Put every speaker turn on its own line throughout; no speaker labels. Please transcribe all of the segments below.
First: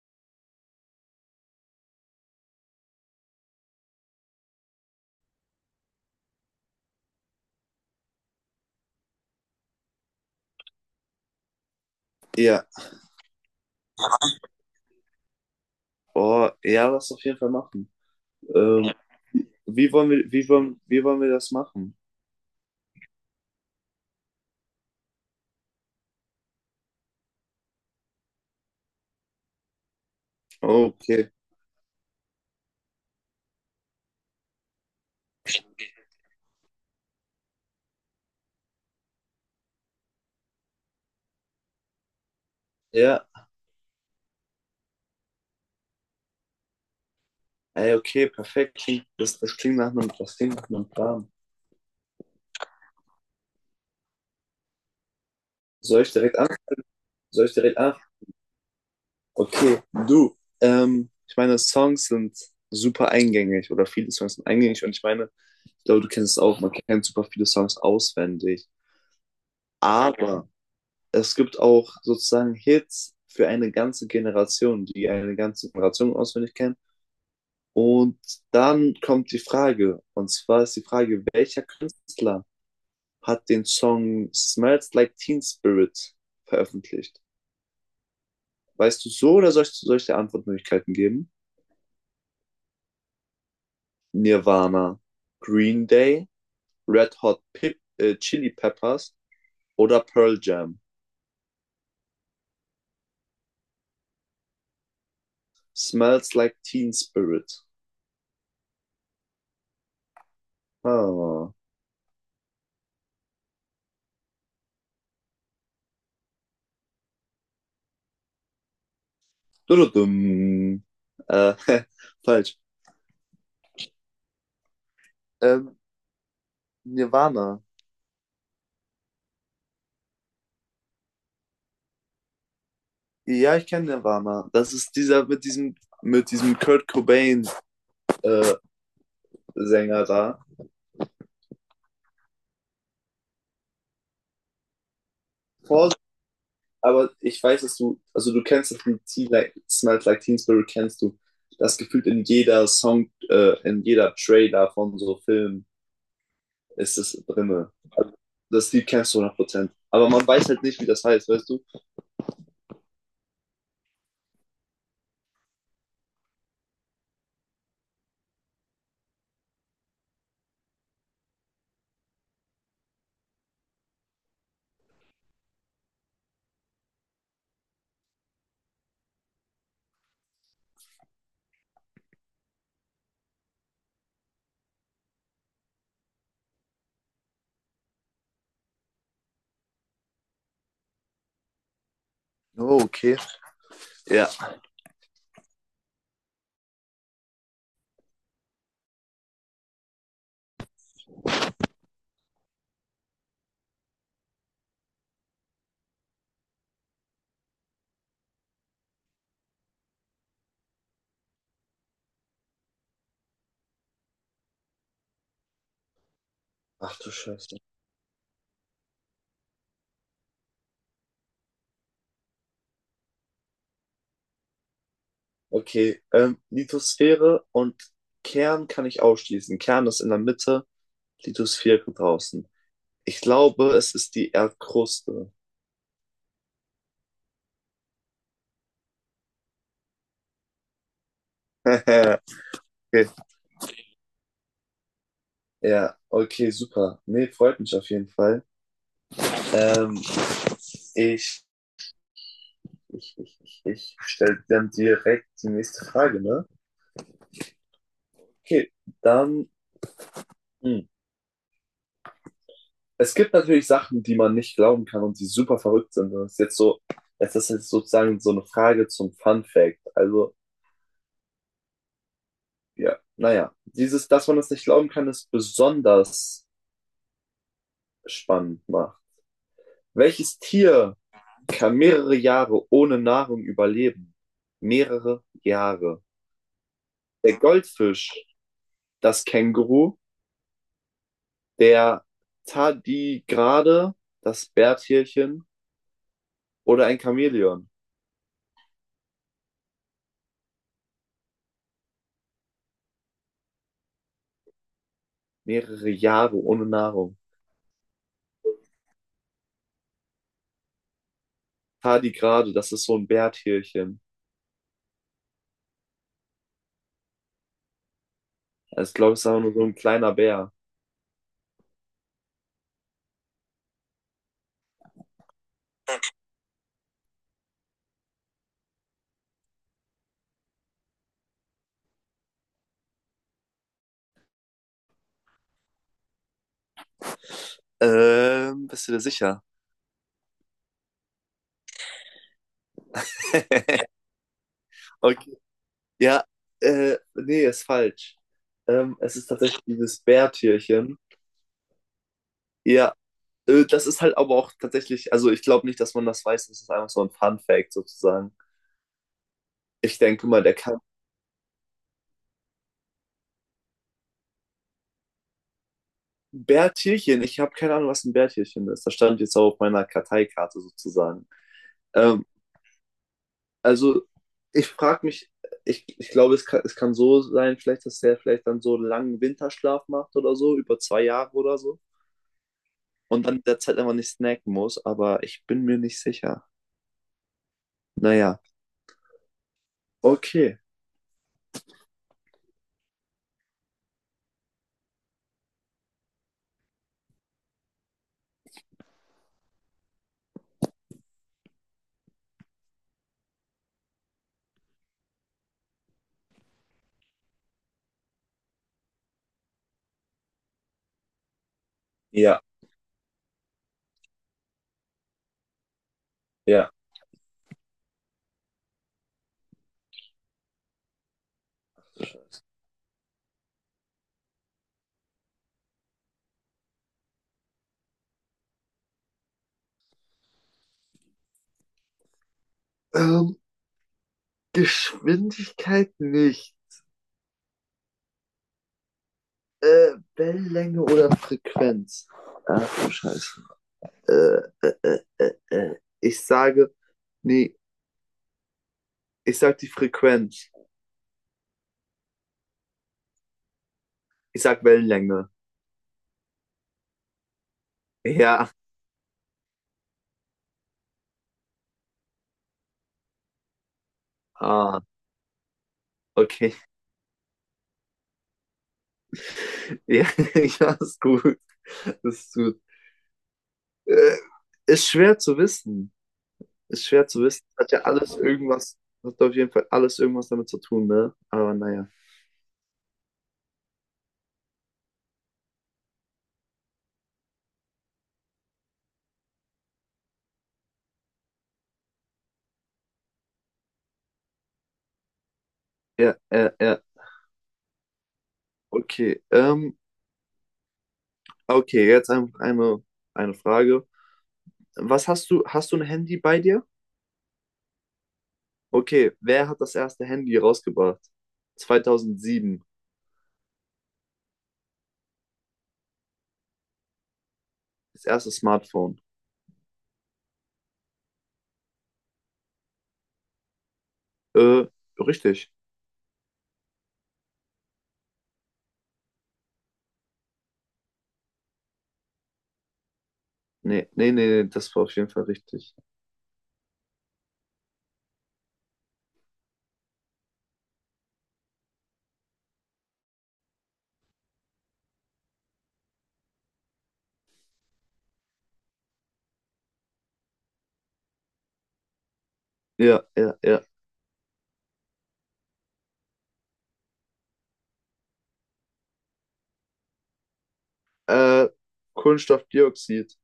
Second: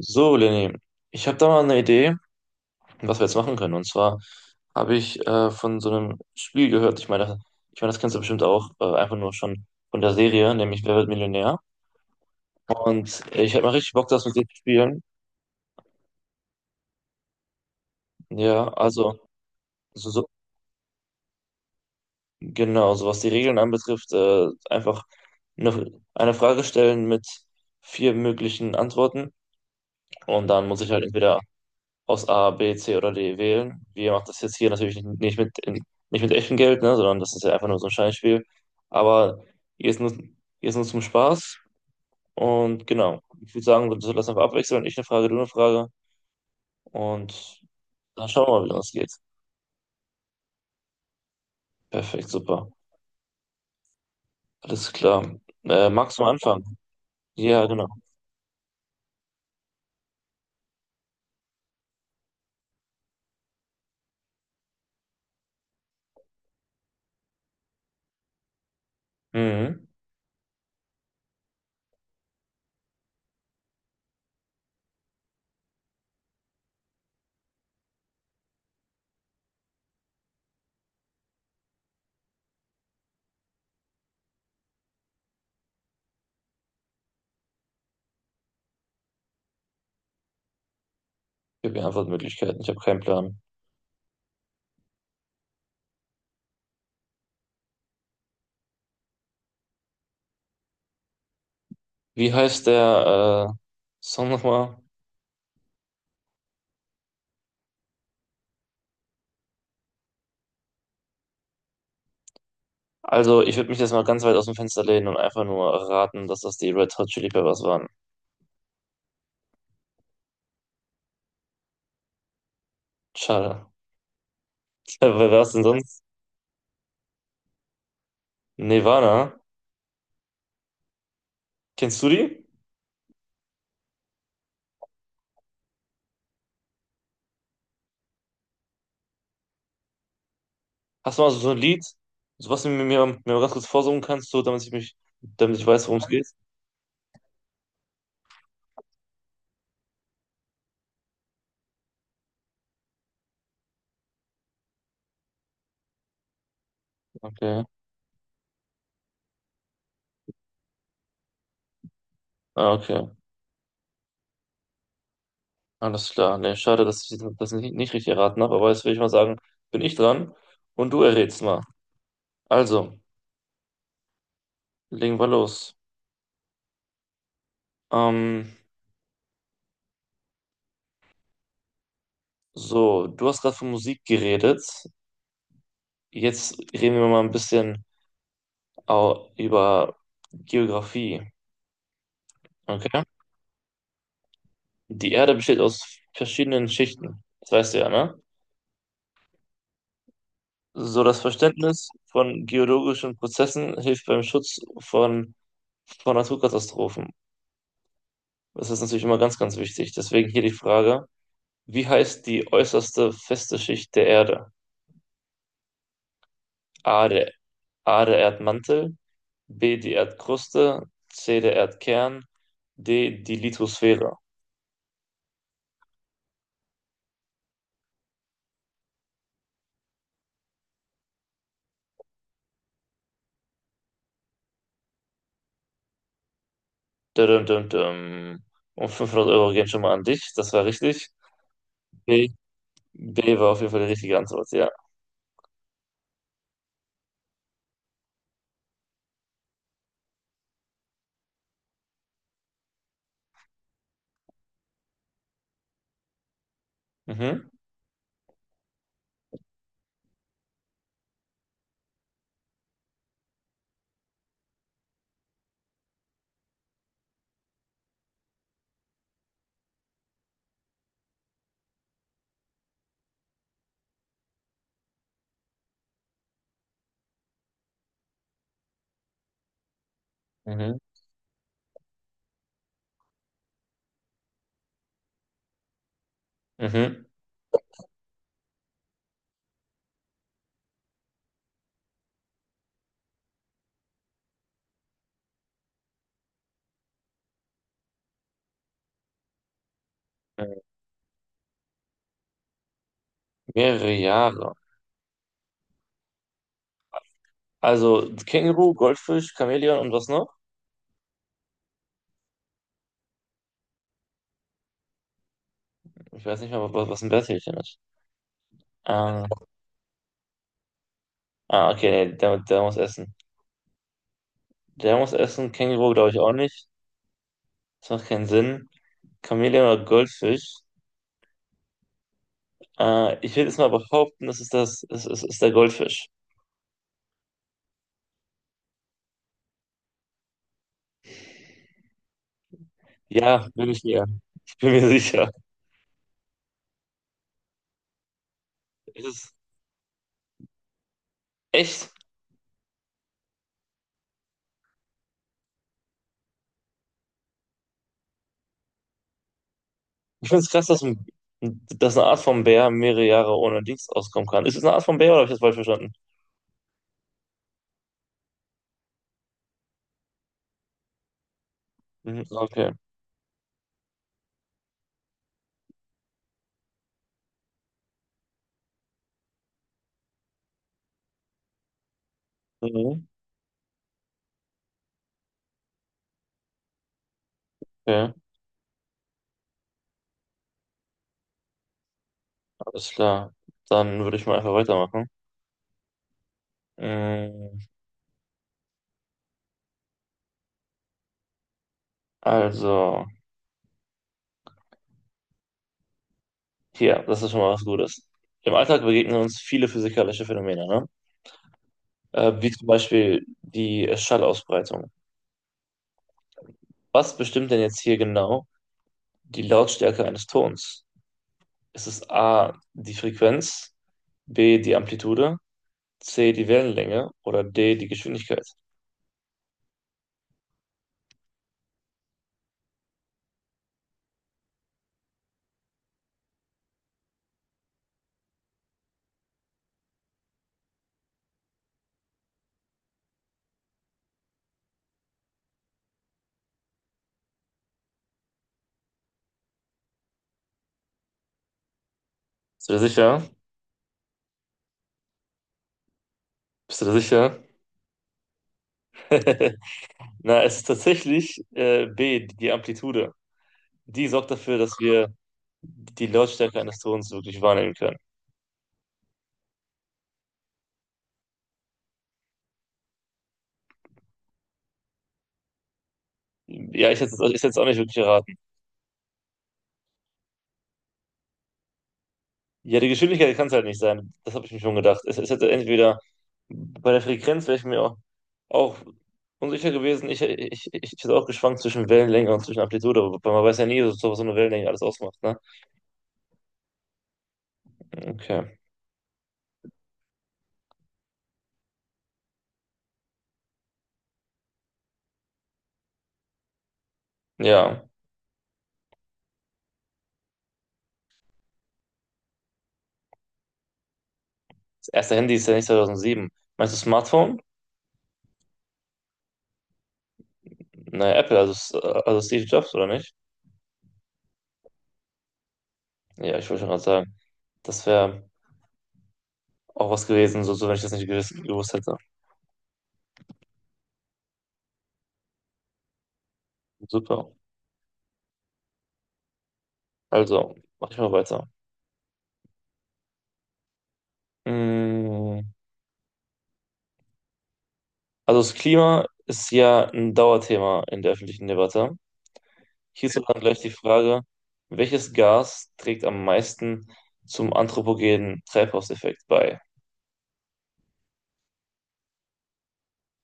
So, Lenny, ich habe da mal eine Idee, was wir jetzt machen können. Und zwar habe ich von so einem Spiel gehört. Ich meine, das kennst du bestimmt auch, einfach nur schon von der Serie, nämlich Wer wird Millionär?
Ja,
Und ich hätte mal richtig Bock, das mit dir zu spielen.
oh, ja, lass auf jeden Fall machen.
Ja,
Ähm, Ja.
also,
wie wollen
so, so,
wir, wie wollen, wie wollen wir das machen?
genau, so was die Regeln anbetrifft, einfach eine Frage stellen mit vier möglichen Antworten. Und dann muss ich halt
Okay.
entweder aus A, B, C oder D wählen. Wir machen das jetzt hier natürlich nicht mit echtem Geld, ne, sondern das ist ja einfach nur so ein Scheinspiel. Aber hier ist nur zum Spaß. Und genau,
Ja,
ich würde sagen, wir sollten das einfach abwechseln. Ich eine Frage, du eine Frage. Und
ey, okay,
dann schauen wir
perfekt.
mal, wie das
Klingt-
geht.
Das, das klingt nach einem, das klingt nach einem Plan.
Perfekt, super. Alles klar.
Soll ich
Magst du
direkt anfangen?
anfangen?
Soll ich
Ja,
direkt
genau.
anfangen? Okay, du. Ich meine, Songs sind super eingängig oder viele Songs sind eingängig, und ich meine, ich glaube, du kennst es auch, man kennt super viele Songs auswendig.
Mhm.
Aber es gibt auch sozusagen Hits für eine ganze Generation, die eine ganze Generation auswendig kennt. Und dann kommt die Frage, und zwar ist die Frage, welcher Künstler hat den Song Smells Like Teen Spirit veröffentlicht? Weißt du so, oder soll ich dir Antwortmöglichkeiten geben?
Ich habe hier Antwortmöglichkeiten. Ich habe keinen Plan.
Nirvana, Green Day, Red Hot Chili Peppers oder Pearl Jam?
Wie heißt der Song nochmal?
Smells Like Teen Spirit. Ah.
Also, ich würde mich jetzt mal ganz weit aus dem Fenster lehnen und einfach nur raten, dass das die Red Hot Chili Peppers waren.
Dududum. Äh, falsch.
Schade. Wer war es denn
Ähm,
sonst?
Nirvana.
Nirvana? Kennst du die?
Ja, ich kenne Nirvana. Das ist dieser mit mit diesem Kurt Cobain äh, Sänger da.
Hast du mal so ein Lied, so was du mir mal ganz kurz vorsummen kannst, so, damit damit ich weiß,
Vorsicht,
worum es geht?
aber ich weiß, dass du, also du kennst das Lied Smells Like Teen Spirit, kennst du. Das gefühlt in jeder in jeder Trailer von so Filmen ist es
Okay.
drinne. Das Lied kennst du hundert Prozent. Aber man weiß halt nicht, wie das heißt, weißt du?
Ah, okay. Alles klar. Nee, schade, dass ich das nicht richtig erraten habe, aber jetzt will ich mal sagen, bin ich dran und du errätst mal. Also, legen wir los. Ähm, so, du hast gerade von Musik geredet. Jetzt reden wir mal ein bisschen. Über Geografie.
Oh,
Okay.
okay. Ja.
Die Erde besteht aus verschiedenen Schichten. Das weißt du ja, ne? So das Verständnis von geologischen Prozessen hilft beim von Naturkatastrophen. Das ist natürlich immer ganz, ganz wichtig. Deswegen hier die Frage, wie heißt die äußerste feste Schicht der Erde?
Ach
A,
du
der,
Scheiße.
A, der Erdmantel, B, die Erdkruste, C, der Erdkern, D, die Lithosphäre.
Okay, Lithosphäre und Kern kann ich ausschließen. Kern ist in der Mitte, Lithosphäre draußen. Ich glaube, es ist die Erdkruste.
Düm, düm, düm. Und 500 € gehen schon mal an dich. Das war richtig. B,
Okay.
B war auf jeden Fall die richtige Antwort, ja.
Ja, okay, super. Nee, freut mich auf jeden Fall. Ähm, ich, ich stelle dann direkt die nächste Frage, ne?
Mhm,
Okay, dann, hm. Es gibt natürlich Sachen, die man nicht glauben kann und die super verrückt sind. Das ist jetzt sozusagen so eine Frage zum Fun Fact. Also, ja, naja, dieses, dass man das nicht glauben kann, ist besonders spannend macht. Welches
mhm,
Tier kann mehrere Jahre ohne Nahrung überleben. Mehrere Jahre.
mhm.
Der Goldfisch, das Känguru, der Tardigrade, das Bärtierchen oder ein Chamäleon.
Mhm. Mehrere Jahre.
Mehrere Jahre ohne Nahrung.
Also Känguru, Goldfisch, Chamäleon und was noch?
Tardigrade, das ist so ein Bärtierchen.
Ich weiß nicht mal, was ein Bärtierchen ist.
Also, ich glaube, es
Ähm,
ist aber nur so ein kleiner Bär.
ah, okay, nee, der muss essen. Der muss essen. Känguru glaube ich auch nicht. Das macht keinen Sinn. Chamäleon oder Goldfisch? Ich will jetzt mal behaupten, das ist das, es ist, ist der Goldfisch.
Bist du dir sicher?
Ja, bin ich mir. Ich bin mir sicher.
Okay. Ja, nee, ist falsch.
Es
Es ist
ist
tatsächlich dieses Bärtierchen.
echt.
Ja, das ist halt aber auch tatsächlich, also ich glaube nicht, dass man das weiß, das ist einfach so ein Fun Fact sozusagen. Ich denke
Ich finde
mal,
es
der
krass,
kann
dass eine Art von Bär mehrere Jahre ohne Dings auskommen kann. Ist es eine Art von Bär oder habe ich das falsch verstanden?
Bärtierchen, ich habe keine Ahnung, was ein Bärtierchen ist. Das stand jetzt auch auf meiner Karteikarte sozusagen.
Mhm,
Ähm,
okay.
also ich frage mich, ich glaube, es kann so sein, vielleicht, dass der vielleicht dann so einen langen Winterschlaf macht oder so, über zwei Jahre oder so.
Mhm,
Und dann in der Zeit einfach nicht snacken muss, aber ich bin mir nicht sicher.
okay,
Naja, okay.
alles klar. Dann würde ich mal einfach weitermachen. Mm, also, hier, das ist schon mal was Gutes. Im Alltag begegnen uns viele physikalische Phänomene, ne?
Ja,
Wie zum Beispiel die Schallausbreitung.
ja.
Was bestimmt denn jetzt hier genau die Lautstärke eines Tons? Ist es A, die Frequenz, B, die Amplitude? C, die Wellenlänge oder D, die Geschwindigkeit.
Ähm, Geschwindigkeit nicht. Wellenlänge oder Frequenz? Ach du Scheiße. Äh, äh, äh, äh, äh. Ich sage, nee, ich sag die Frequenz.
Bist du da sicher?
Ich sag Wellenlänge.
Bist du da sicher?
Ja,
Na, es ist tatsächlich B, die Amplitude. Die sorgt dafür, dass
ah,
wir die
okay.
Lautstärke eines Tons wirklich wahrnehmen können.
Ja, ja, ist gut. Ist gut. Äh, ist schwer zu wissen. Ist
Ja,
schwer zu
ich
wissen.
hätte es auch
Hat
nicht
ja
wirklich
alles
erraten.
irgendwas, hat auf jeden Fall alles irgendwas damit zu tun, ne? Aber naja.
Ja, die Geschwindigkeit kann es halt nicht sein. Das habe ich mir schon gedacht. Es hätte entweder bei der Frequenz wäre ich mir auch unsicher gewesen. Ich hätte auch geschwankt zwischen Wellenlänge und zwischen Amplitude, weil man weiß ja nie, so, was so eine Wellenlänge alles ausmacht. Ne?
Ja, ja, ja.
Okay.
Okay. Okay, jetzt eine Frage. Hast du ein Handy bei dir?
Ja.
Okay, wer hat das erste Handy rausgebracht? 2007.
Das erste Handy ist ja nicht 2007. Meinst du Smartphone?
Das erste Smartphone.
Naja, Apple, also, also Steve Jobs, oder nicht?
Äh, richtig.
Ja, ich wollte schon gerade sagen. Das wäre auch was gewesen, wenn ich das nicht gewiss, gewusst hätte.
Nee, nee, nee, nee, das war auf jeden Fall richtig.
Super. Also, mach ich mal weiter. Mm, also das Klima ist ja ein Dauerthema in der öffentlichen Debatte.
Ja,
Hierzu
ja,
dann gleich
ja.
die Frage, welches Gas trägt am meisten zum anthropogenen Treibhauseffekt bei?
Äh, Kohlenstoffdioxid.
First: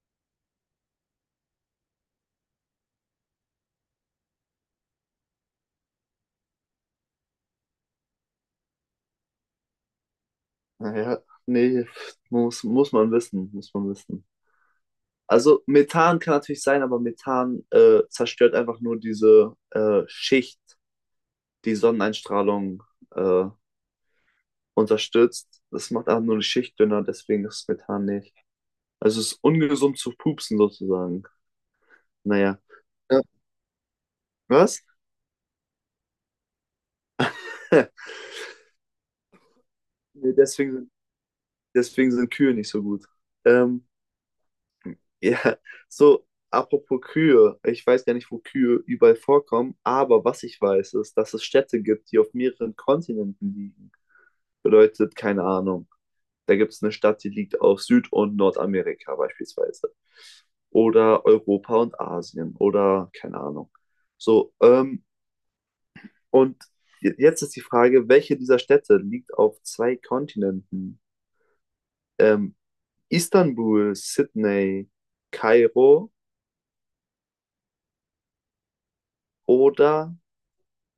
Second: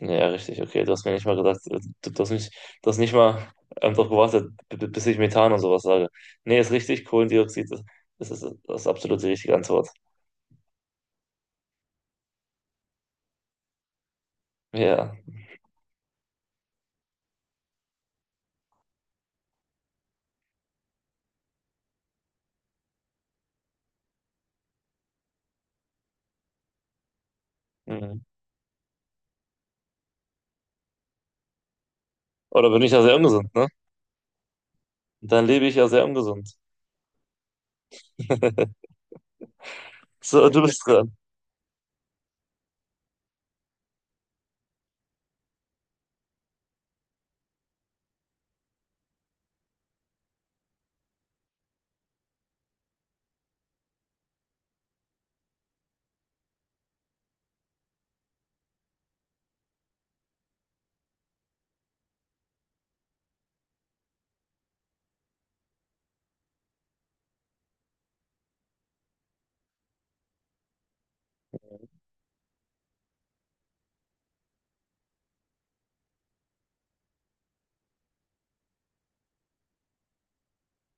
Ja, richtig, okay. Du hast mir nicht mal gesagt, du hast mich, du hast nicht mal darauf gewartet, bis ich Methan und sowas sage. Nee, ist richtig, Kohlendioxid ist absolut die richtige Antwort.
Naja, nee, muss man wissen, muss man wissen.
Ja.
Also Methan kann natürlich sein, aber Methan zerstört einfach nur diese Schicht, die Sonneneinstrahlung äh, unterstützt. Das macht einfach nur die Schicht dünner, deswegen ist Methan
Mhm.
nicht. Also es ist ungesund zu pupsen sozusagen. Naja.
Oder bin ich ja sehr
Ja.
ungesund, ne?
Was?
Dann lebe ich ja sehr ungesund.
Nee,
So, du bist dran.
deswegen sind Kühe nicht so gut. Ähm, ja, so, apropos Kühe. Ich weiß gar nicht, wo Kühe überall vorkommen, aber was ich weiß, ist, dass es Städte gibt, die auf mehreren Kontinenten liegen. Bedeutet, keine Ahnung. Da gibt es eine Stadt, die liegt auf Süd- und Nordamerika beispielsweise. Oder Europa und Asien. Oder keine Ahnung. So, und j- jetzt ist die Frage, welche dieser Städte liegt auf zwei Kontinenten? Ähm, Istanbul, Sydney, Kairo oder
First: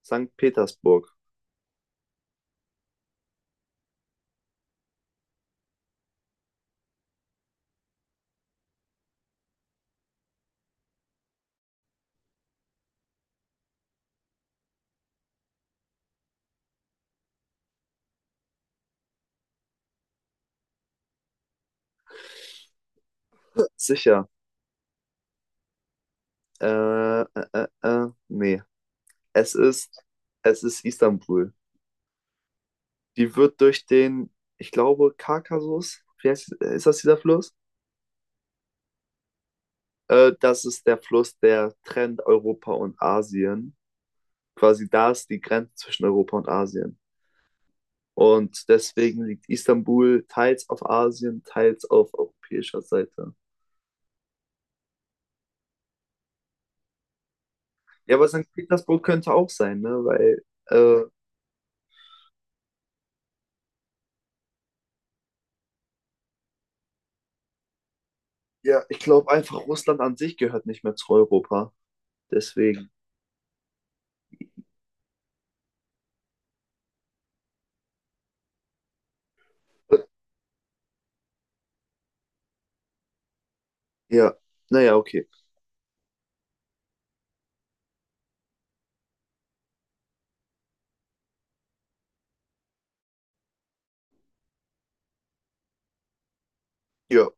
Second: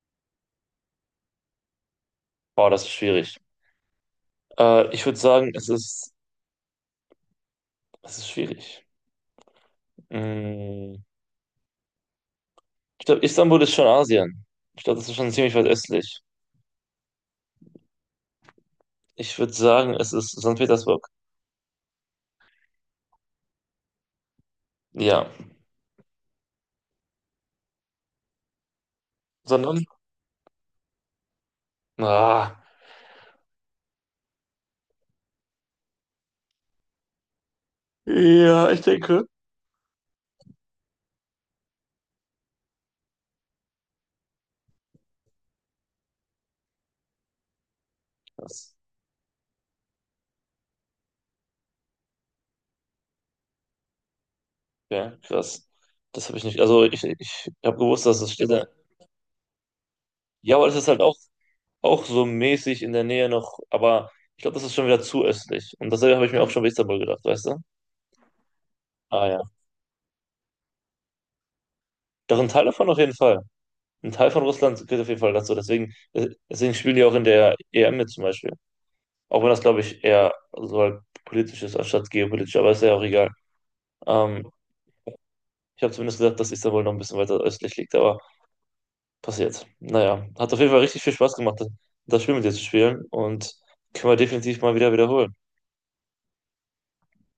Sankt Petersburg?
Boah, das ist schwierig. Ich würde sagen, es ist schwierig. Mm, ich glaube, Istanbul ist schon Asien. Ich glaube, das ist schon ziemlich weit östlich. Ich würde sagen, es ist Sankt Petersburg.
Sicher.
Ja.
Äh, äh, nee. Es
Sondern?
ist, es ist Istanbul.
Ah.
Die wird durch den, ich glaube, Kaukasus, wie heißt, ist das dieser Fluss?
Ja, ich denke.
Das ist der Fluss, der trennt Europa und Asien. Quasi da ist die Grenze zwischen Europa und Asien. Und
Krass.
deswegen liegt Istanbul teils auf Asien, teils auf europäischer Seite.
Ja, krass. Das habe ich nicht. Also ich habe gewusst,
Ja,
dass
aber
es steht.
Sankt Petersburg könnte auch sein, ne?
Ja, aber das ist auch so mäßig in der Nähe noch. Aber ich glaube, das ist schon wieder zu östlich. Und dasselbe habe ich mir auch schon bei Istanbul gedacht, weißt du?
Ja, ich
Ah
glaube
ja.
einfach, Russland an sich gehört nicht mehr zu Europa.
Doch ein Teil davon
Deswegen,
auf jeden Fall. Ein Teil von Russland gehört auf jeden Fall dazu. Deswegen spielen die auch in der EM mit zum Beispiel. Auch wenn das, glaube ich, eher so halt politisch ist, anstatt geopolitisch. Aber ist ja auch egal.
ja,
Ähm,
naja, okay.
ich habe zumindest gedacht, dass Istanbul noch ein bisschen weiter östlich liegt. Aber passiert. Naja, hat auf jeden Fall richtig viel Spaß gemacht, das Spiel mit dir zu spielen und können wir definitiv mal wieder wiederholen.
Ja,